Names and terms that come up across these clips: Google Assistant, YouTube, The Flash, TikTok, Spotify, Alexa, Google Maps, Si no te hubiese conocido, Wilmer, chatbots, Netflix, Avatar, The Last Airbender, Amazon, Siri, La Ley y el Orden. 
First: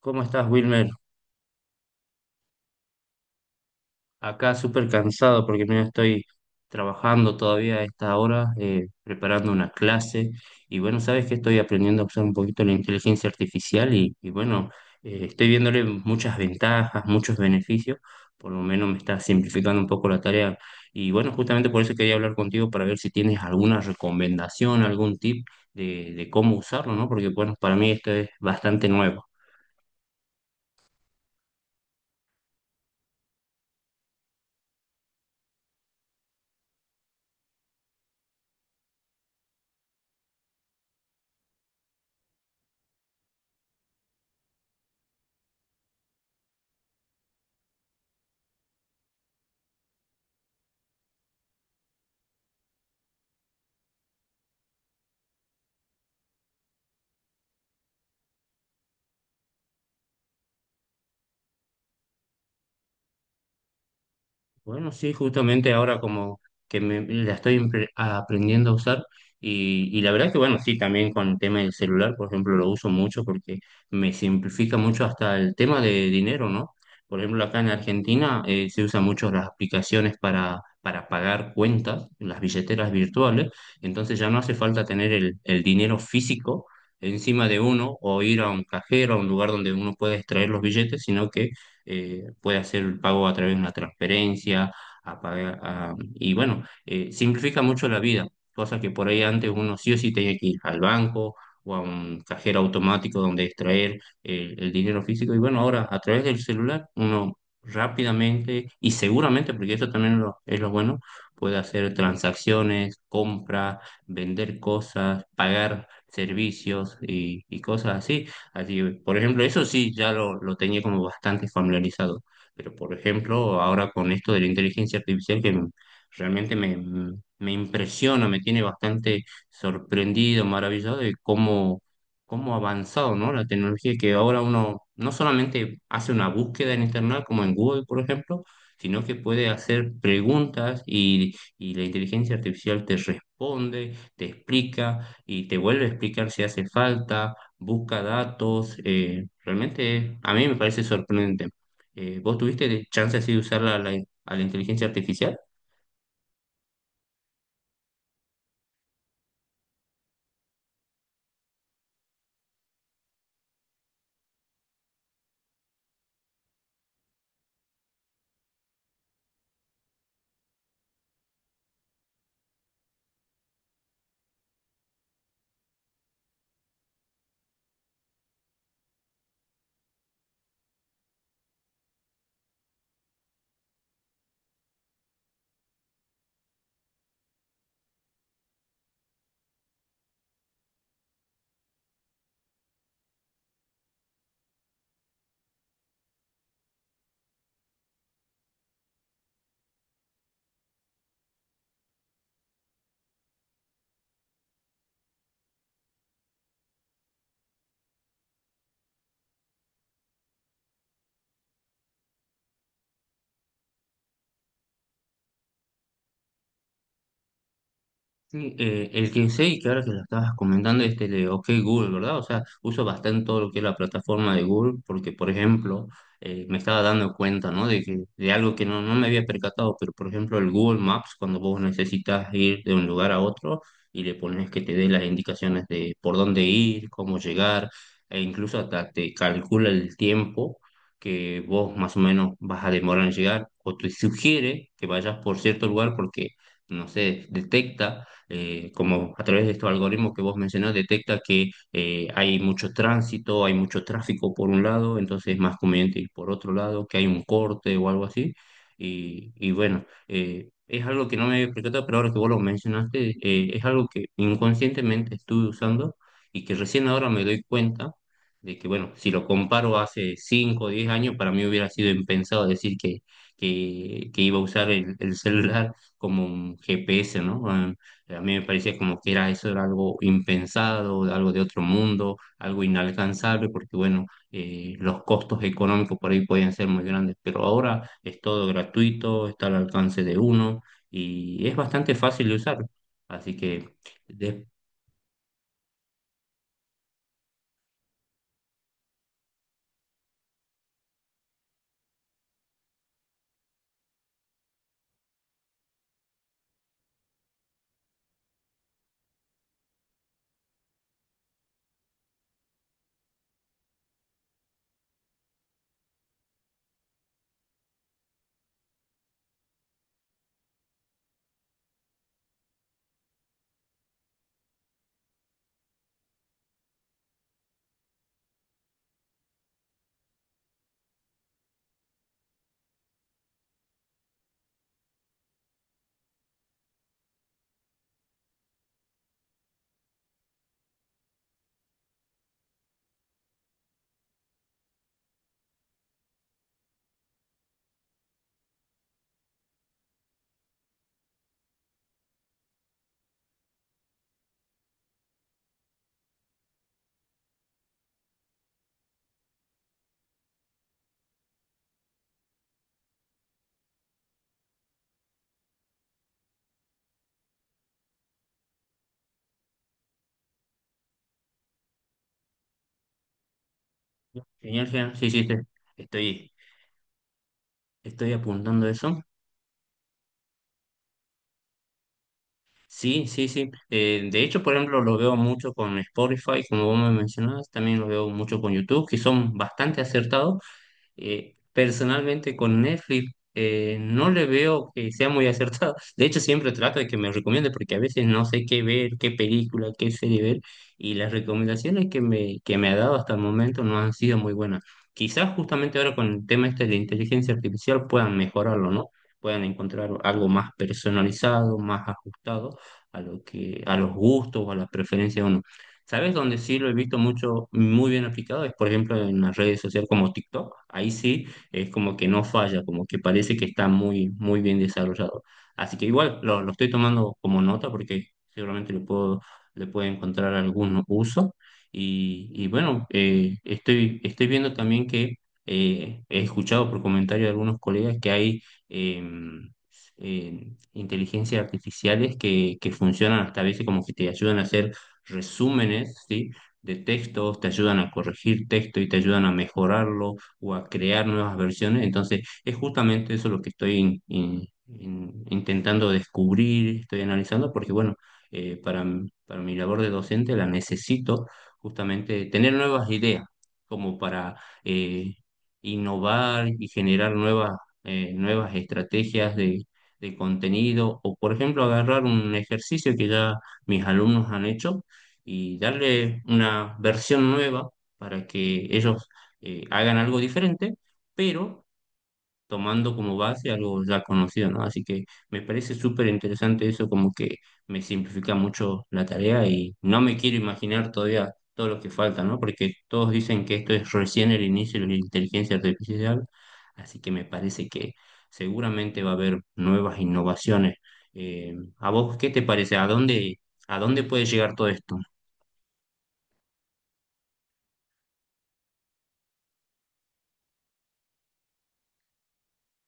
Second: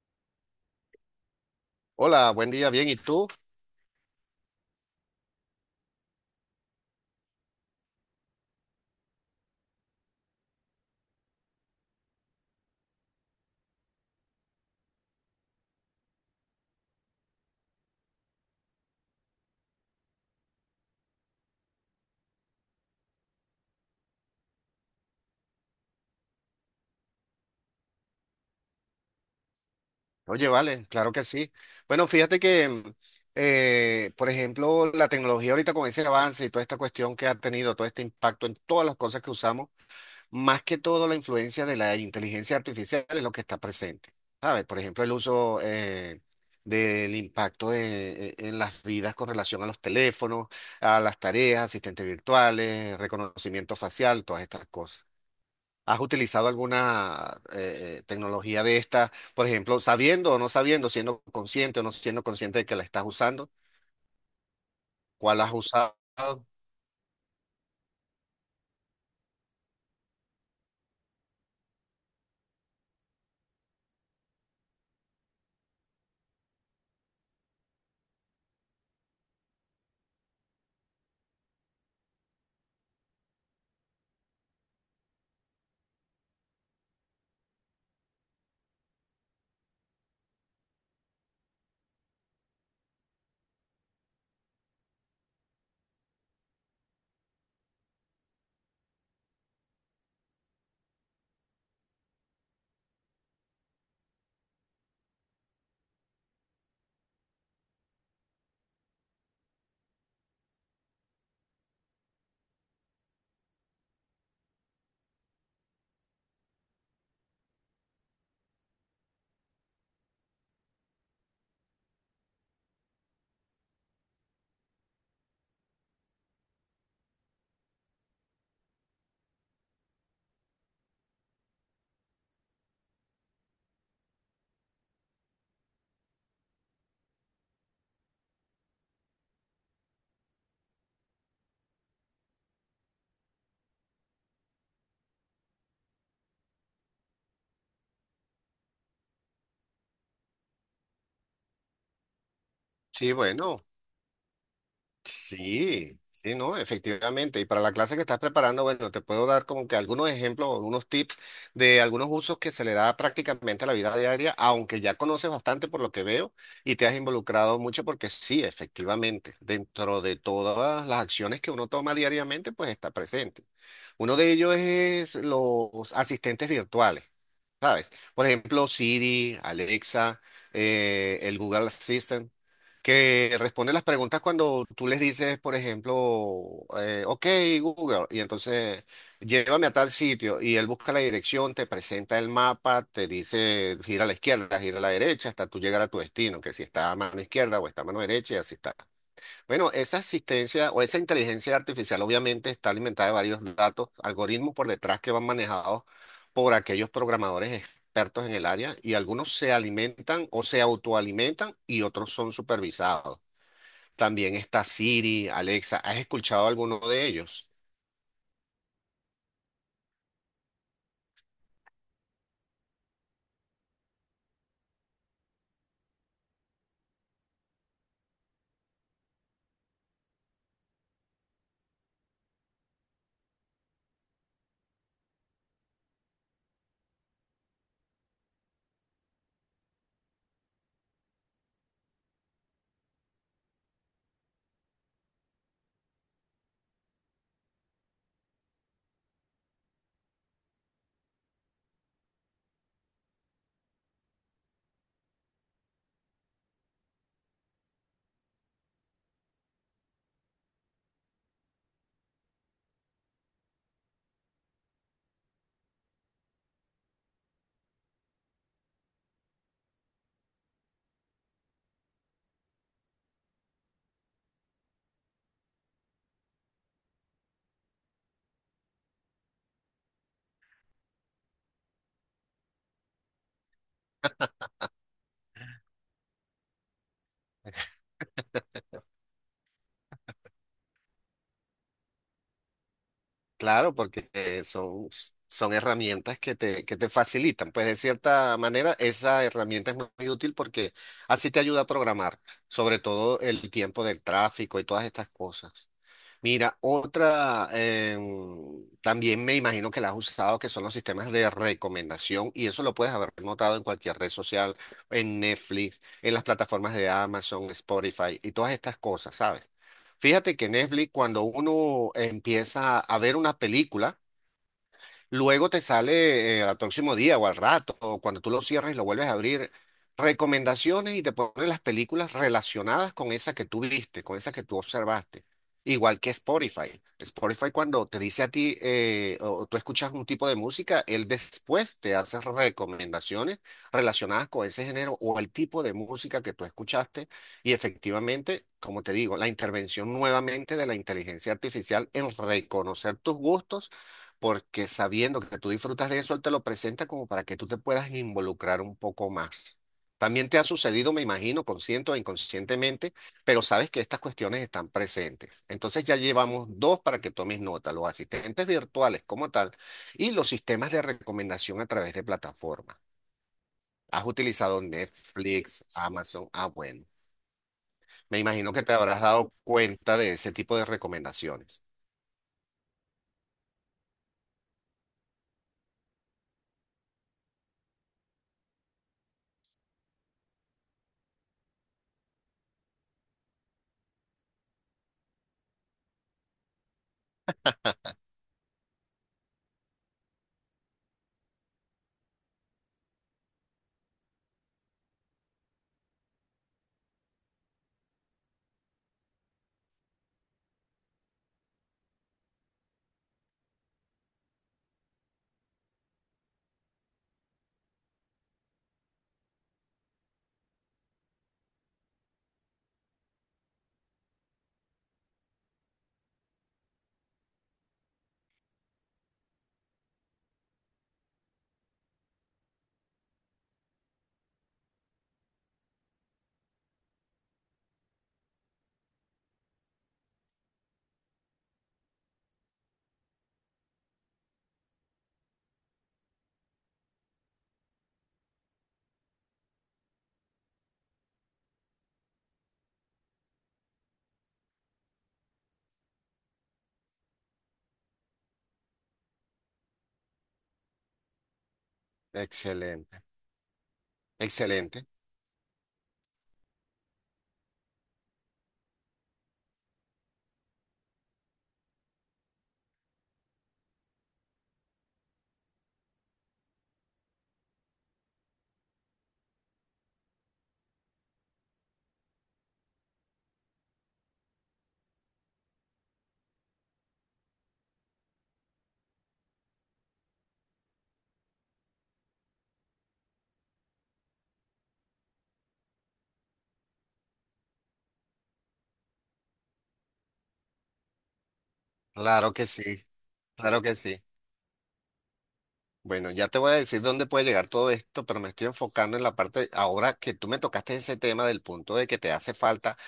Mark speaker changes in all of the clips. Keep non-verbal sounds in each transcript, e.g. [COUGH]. Speaker 1: ¿Cómo estás, Wilmer?
Speaker 2: Hola, buen día, bien, ¿y tú?
Speaker 1: Acá súper cansado porque me estoy trabajando todavía a esta hora, preparando una clase. Y bueno, sabes que estoy aprendiendo a usar un poquito la inteligencia artificial y bueno, estoy viéndole muchas ventajas, muchos beneficios. Por lo menos me está simplificando un poco la tarea. Y bueno, justamente por eso quería hablar contigo para ver si tienes alguna recomendación, algún tip de cómo usarlo, ¿no? Porque bueno, para mí esto es bastante nuevo.
Speaker 2: Oye, vale, claro que sí. Bueno, fíjate que, por ejemplo, la tecnología ahorita con ese avance y toda esta cuestión que ha tenido, todo este impacto en todas las cosas que usamos, más que todo la influencia de la inteligencia artificial es lo que está presente. ¿Sabes? Por ejemplo, el uso del impacto en las vidas con relación a los teléfonos, a las tareas, asistentes virtuales, reconocimiento facial, todas estas cosas. ¿Has utilizado alguna tecnología de esta? Por ejemplo, sabiendo o no sabiendo, siendo consciente o no siendo consciente de que la estás usando,
Speaker 1: Bueno, sí,
Speaker 2: ¿cuál has
Speaker 1: justamente
Speaker 2: usado?
Speaker 1: ahora como que me, la estoy aprendiendo a usar y la verdad que bueno, sí, también con el tema del celular, por ejemplo, lo uso mucho porque me simplifica mucho hasta el tema de dinero, ¿no? Por ejemplo, acá en Argentina se usan mucho las aplicaciones para pagar cuentas, las billeteras virtuales, entonces ya no hace falta tener el dinero físico encima de uno o ir a un cajero, a un lugar donde uno pueda extraer los billetes, sino que puede hacer el pago a través de una transferencia, a pagar, y bueno, simplifica mucho la vida, cosa que por ahí antes uno sí o sí tenía que ir al banco o a un cajero automático donde extraer el dinero físico, y bueno, ahora a través del celular uno rápidamente y seguramente, porque eso también es lo bueno, puede hacer transacciones, compras, vender cosas, pagar servicios y cosas así. Así, por ejemplo, eso sí ya lo tenía como bastante familiarizado, pero por ejemplo, ahora con esto de la inteligencia artificial realmente me impresiona, me tiene bastante sorprendido, maravillado de cómo ha avanzado, ¿no? La tecnología que ahora uno no solamente hace una búsqueda en internet como en Google, por ejemplo, sino que puede hacer preguntas y la inteligencia artificial te responde, te explica y te vuelve a explicar si hace falta busca datos. Realmente a mí me parece sorprendente. ¿Vos tuviste
Speaker 2: Sí,
Speaker 1: chance así de
Speaker 2: bueno.
Speaker 1: usar a la inteligencia artificial?
Speaker 2: Sí, sí, no, efectivamente. Y para la clase que estás preparando, bueno, te puedo dar como que algunos ejemplos o unos tips de algunos usos que se le da prácticamente a la vida diaria, aunque ya conoces bastante por lo que veo y te has involucrado mucho porque sí, efectivamente, dentro de todas las acciones que uno toma diariamente, pues está presente. Uno de ellos es los asistentes virtuales. ¿Sabes? Por ejemplo, Siri, Alexa, el Google Assistant, que responde las preguntas cuando tú les dices, por ejemplo, ok, Google, y entonces llévame a tal sitio, y él busca la dirección, te presenta el mapa, te dice gira a la izquierda, gira a la derecha, hasta tú llegar a tu destino, que si está a mano izquierda o está a mano derecha, y así está. Bueno, esa asistencia o esa inteligencia artificial obviamente está alimentada de varios datos, algoritmos por detrás que van manejados por aquellos programadores expertos en el área, y algunos se alimentan o se autoalimentan y otros son supervisados. También está Siri, Alexa. ¿Has escuchado alguno de ellos?
Speaker 1: Sí, el que sé que ahora que lo estabas comentando este de OK Google, ¿verdad? O sea, uso bastante todo lo que es la plataforma de Google porque, por ejemplo, me estaba dando cuenta, ¿no? De que, de algo que no, no me había percatado, pero, por ejemplo, el Google Maps, cuando vos necesitas ir de un lugar a otro y le pones que te dé las indicaciones de por dónde ir, cómo llegar, e incluso hasta te calcula el tiempo que vos más o menos vas a demorar en llegar o te sugiere que vayas por cierto lugar porque, no sé, detecta como a través de estos algoritmos que vos mencionás, detecta que hay mucho tránsito, hay mucho tráfico por un lado, entonces es más conveniente ir por otro lado, que hay un corte o algo así. Y bueno, es algo que no me había percatado, pero ahora que vos lo mencionaste, es algo que inconscientemente estuve usando y que recién ahora me doy cuenta de que, bueno, si lo comparo hace 5 o 10 años, para mí hubiera sido impensado decir que iba a usar el celular como un GPS, ¿no? Ah, a mí me parecía como que era eso, era algo impensado, algo de otro mundo, algo inalcanzable, porque bueno, los costos económicos por ahí podían ser muy grandes, pero ahora es todo gratuito, está al alcance de uno y es bastante fácil de usar. Así que,
Speaker 2: Claro, porque
Speaker 1: de-
Speaker 2: son herramientas que te facilitan. Pues de cierta manera, esa herramienta es muy útil porque así te ayuda a programar, sobre todo el tiempo del tráfico y todas estas cosas. Mira, otra, también me imagino que la has usado, que son los sistemas de recomendación, y eso lo puedes haber notado en cualquier red social, en Netflix, en las plataformas de Amazon, Spotify y todas estas cosas, ¿sabes? Fíjate que Netflix, cuando uno empieza a ver una película, luego te sale, al próximo día o al rato, o cuando tú lo cierras y lo vuelves a abrir, recomendaciones, y te pone las películas relacionadas con esa que tú viste, con esa que tú observaste. Igual que Spotify. Spotify, cuando te dice a ti, o tú escuchas un tipo de música, él después te hace recomendaciones relacionadas con ese género o el tipo de música que tú escuchaste. Y efectivamente, como te digo, la intervención nuevamente de la inteligencia artificial en reconocer tus gustos, porque sabiendo que tú disfrutas de eso, él te lo presenta como para que tú te puedas involucrar un poco más. También te ha sucedido, me imagino, consciente o inconscientemente, pero sabes que estas cuestiones están presentes. Entonces ya llevamos dos para que tomes nota: los asistentes virtuales como tal y los sistemas de recomendación a través de plataformas. ¿Has utilizado
Speaker 1: genial, genial. Sí, sí, sí,
Speaker 2: Netflix, Amazon?
Speaker 1: estoy,
Speaker 2: Ah, bueno.
Speaker 1: estoy
Speaker 2: Me imagino que
Speaker 1: apuntando
Speaker 2: te
Speaker 1: eso.
Speaker 2: habrás dado cuenta de ese tipo de recomendaciones.
Speaker 1: Sí, sí, sí. De hecho, por ejemplo, lo veo mucho con Spotify, como vos me mencionabas, también lo veo mucho con YouTube, que son bastante acertados. Personalmente con Netflix no le veo que sea muy acertado. [LAUGHS] De hecho, siempre trato de que me recomiende porque a veces no sé qué ver, qué película, qué serie ver y las recomendaciones que me ha dado hasta el momento no han sido muy buenas. Quizás justamente ahora con el tema este de la inteligencia artificial puedan mejorarlo, ¿no? Puedan encontrar algo más personalizado, más ajustado a lo que, a los gustos o a las preferencias de uno. ¿Sabes dónde sí lo he visto mucho, muy bien aplicado? Es, por ejemplo, en las redes sociales como TikTok. Ahí sí es como que no falla, como que parece que está muy, muy bien desarrollado. Así que igual lo estoy tomando como nota porque seguramente le le puedo encontrar algún uso. Y bueno, estoy viendo también que he escuchado por comentarios de algunos colegas que hay... em, inteligencias artificiales que funcionan hasta a veces como que te ayudan a hacer resúmenes, ¿sí? De textos, te ayudan a corregir texto y te ayudan a mejorarlo o a crear nuevas versiones. Entonces, es justamente eso lo que estoy intentando descubrir, estoy analizando, porque bueno, para mi labor de docente la necesito justamente tener nuevas
Speaker 2: Excelente,
Speaker 1: ideas, como para
Speaker 2: excelente.
Speaker 1: eh, innovar y generar nuevas estrategias de contenido, o por ejemplo, agarrar un ejercicio que ya mis alumnos han hecho y darle una versión nueva para que ellos hagan algo diferente, pero tomando como base algo ya conocido, ¿no? Así que me parece súper interesante eso, como que me simplifica mucho la tarea y no me quiero imaginar todavía todo lo que falta, ¿no? Porque todos dicen que esto es recién el inicio de la inteligencia artificial, así que me parece que seguramente va a haber nuevas innovaciones. ¿A vos qué
Speaker 2: Claro
Speaker 1: te
Speaker 2: que
Speaker 1: parece?
Speaker 2: sí, claro que
Speaker 1: ¿A
Speaker 2: sí.
Speaker 1: dónde puede llegar todo esto?
Speaker 2: Bueno, ya te voy a decir dónde puede llegar todo esto, pero me estoy enfocando en la parte, ahora que tú me tocaste ese tema, del punto de que te hace falta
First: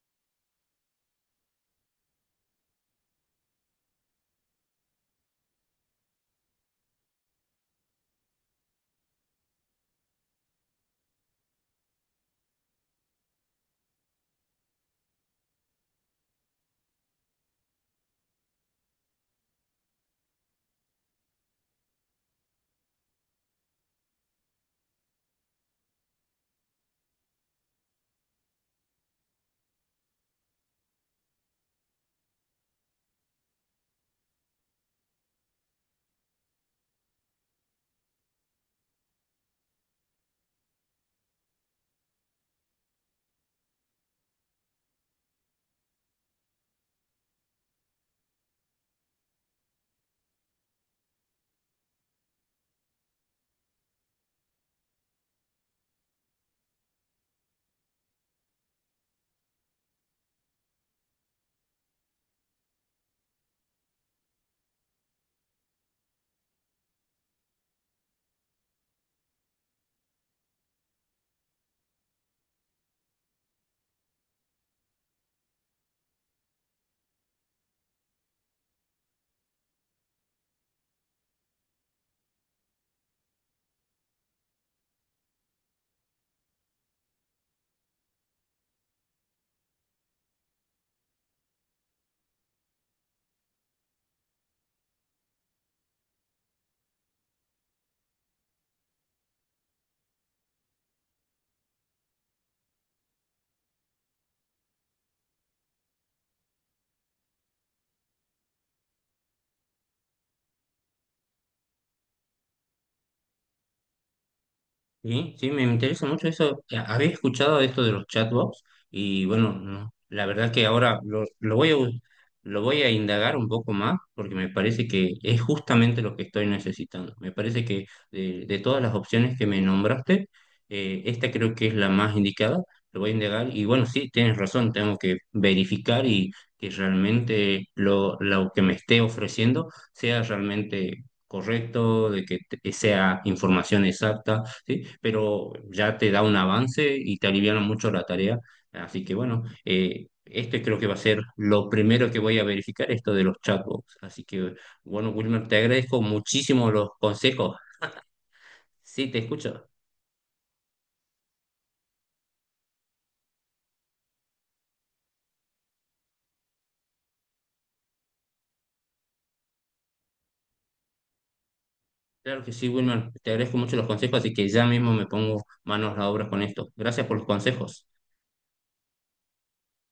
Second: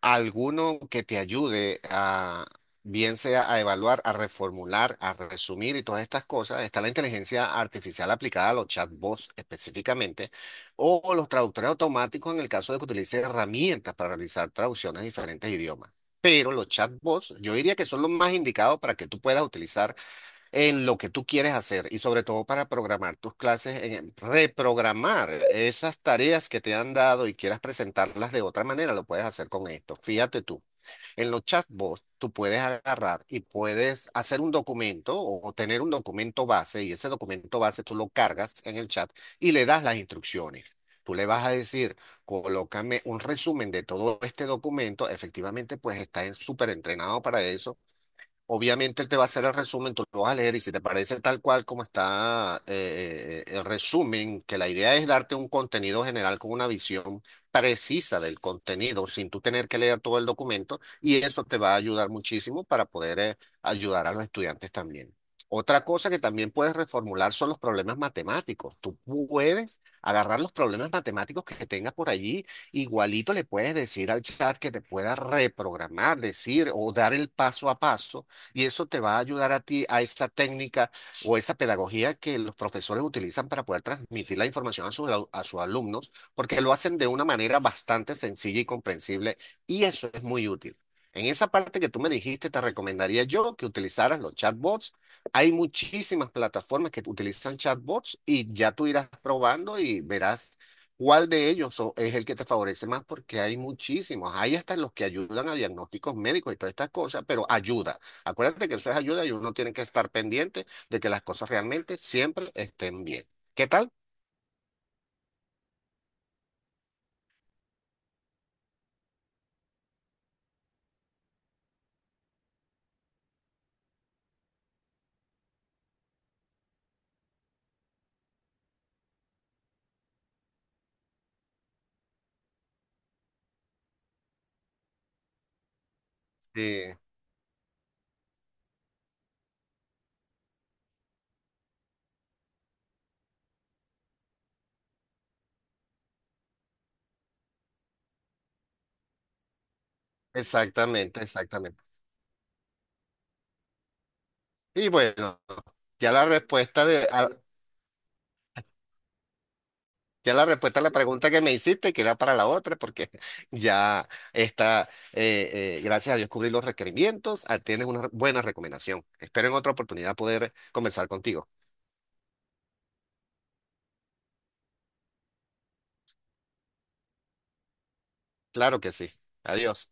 Speaker 2: alguno que te ayude a, bien sea a evaluar, a reformular, a resumir y todas estas cosas. Está la inteligencia artificial aplicada a los chatbots específicamente, o los traductores automáticos en el caso de que utilice herramientas para realizar traducciones de diferentes idiomas. Pero los chatbots, yo diría que son los más indicados para que tú puedas utilizar en lo que tú quieres hacer, y sobre todo para programar tus clases, reprogramar esas tareas que te han dado y quieras presentarlas de otra manera, lo puedes hacer con esto. Fíjate tú, en los chatbots tú puedes agarrar y puedes hacer un documento o tener un documento base, y ese documento base tú lo cargas en el chat y le das las instrucciones. Tú le vas a decir, colócame un resumen de todo este documento. Efectivamente, pues está súper entrenado para eso. Obviamente él te va a hacer el resumen, tú lo vas a leer, y si te parece tal cual como está, el resumen, que la idea es darte un contenido general con una visión precisa del contenido sin tú tener que leer todo el documento, y eso te va a ayudar muchísimo para poder ayudar a los estudiantes también. Otra cosa que también puedes reformular son los problemas matemáticos. Tú puedes agarrar los problemas matemáticos que tengas por allí. Igualito le puedes decir al chat que te pueda reprogramar, decir o dar el paso a paso, y eso te va a ayudar a ti a esa técnica o esa pedagogía que los profesores utilizan para poder transmitir la información a a sus alumnos, porque lo hacen de una manera bastante sencilla y comprensible, y eso es muy útil. En esa parte que tú me dijiste, te recomendaría yo que utilizaras los chatbots. Hay muchísimas plataformas que utilizan chatbots, y ya tú irás probando y verás ¿cuál de ellos es el que te favorece más? Porque hay muchísimos. Hay hasta los que ayudan a diagnósticos médicos y todas estas cosas, pero ayuda. Acuérdate que eso es ayuda, y uno tiene que estar pendiente de que las cosas realmente siempre estén bien. ¿Qué tal?
Speaker 1: Sí, sí, me interesa mucho eso. Ya, había escuchado de esto de los chatbots y bueno, no, la verdad que ahora lo voy a indagar un poco más porque me parece que es justamente lo que estoy necesitando. Me parece que de todas las opciones que me nombraste, esta creo que es la más indicada. Lo voy a indagar y bueno, sí, tienes razón, tengo que verificar y que
Speaker 2: Sí,
Speaker 1: realmente lo que me esté ofreciendo sea realmente correcto, de sea información exacta, ¿sí? Pero ya te da un avance y te aliviana mucho la tarea. Así que bueno, este creo que va a ser
Speaker 2: exactamente,
Speaker 1: lo
Speaker 2: exactamente.
Speaker 1: primero que voy a verificar, esto de los chatbots. Así que
Speaker 2: Y
Speaker 1: bueno,
Speaker 2: bueno,
Speaker 1: Wilmer, te agradezco
Speaker 2: ya la
Speaker 1: muchísimo
Speaker 2: respuesta
Speaker 1: los
Speaker 2: de, a-
Speaker 1: consejos. Sí, te escucho.
Speaker 2: ya la respuesta a la pregunta que me hiciste queda para la otra, porque [LAUGHS] ya está, gracias a Dios cubrí los requerimientos, ah, tienes una buena recomendación. Espero en otra oportunidad poder conversar contigo.
Speaker 1: Claro que sí, Wilmer, te agradezco mucho los consejos, así que ya mismo me pongo manos a la obra con esto. Gracias por los consejos.
Speaker 2: Claro que sí. Adiós.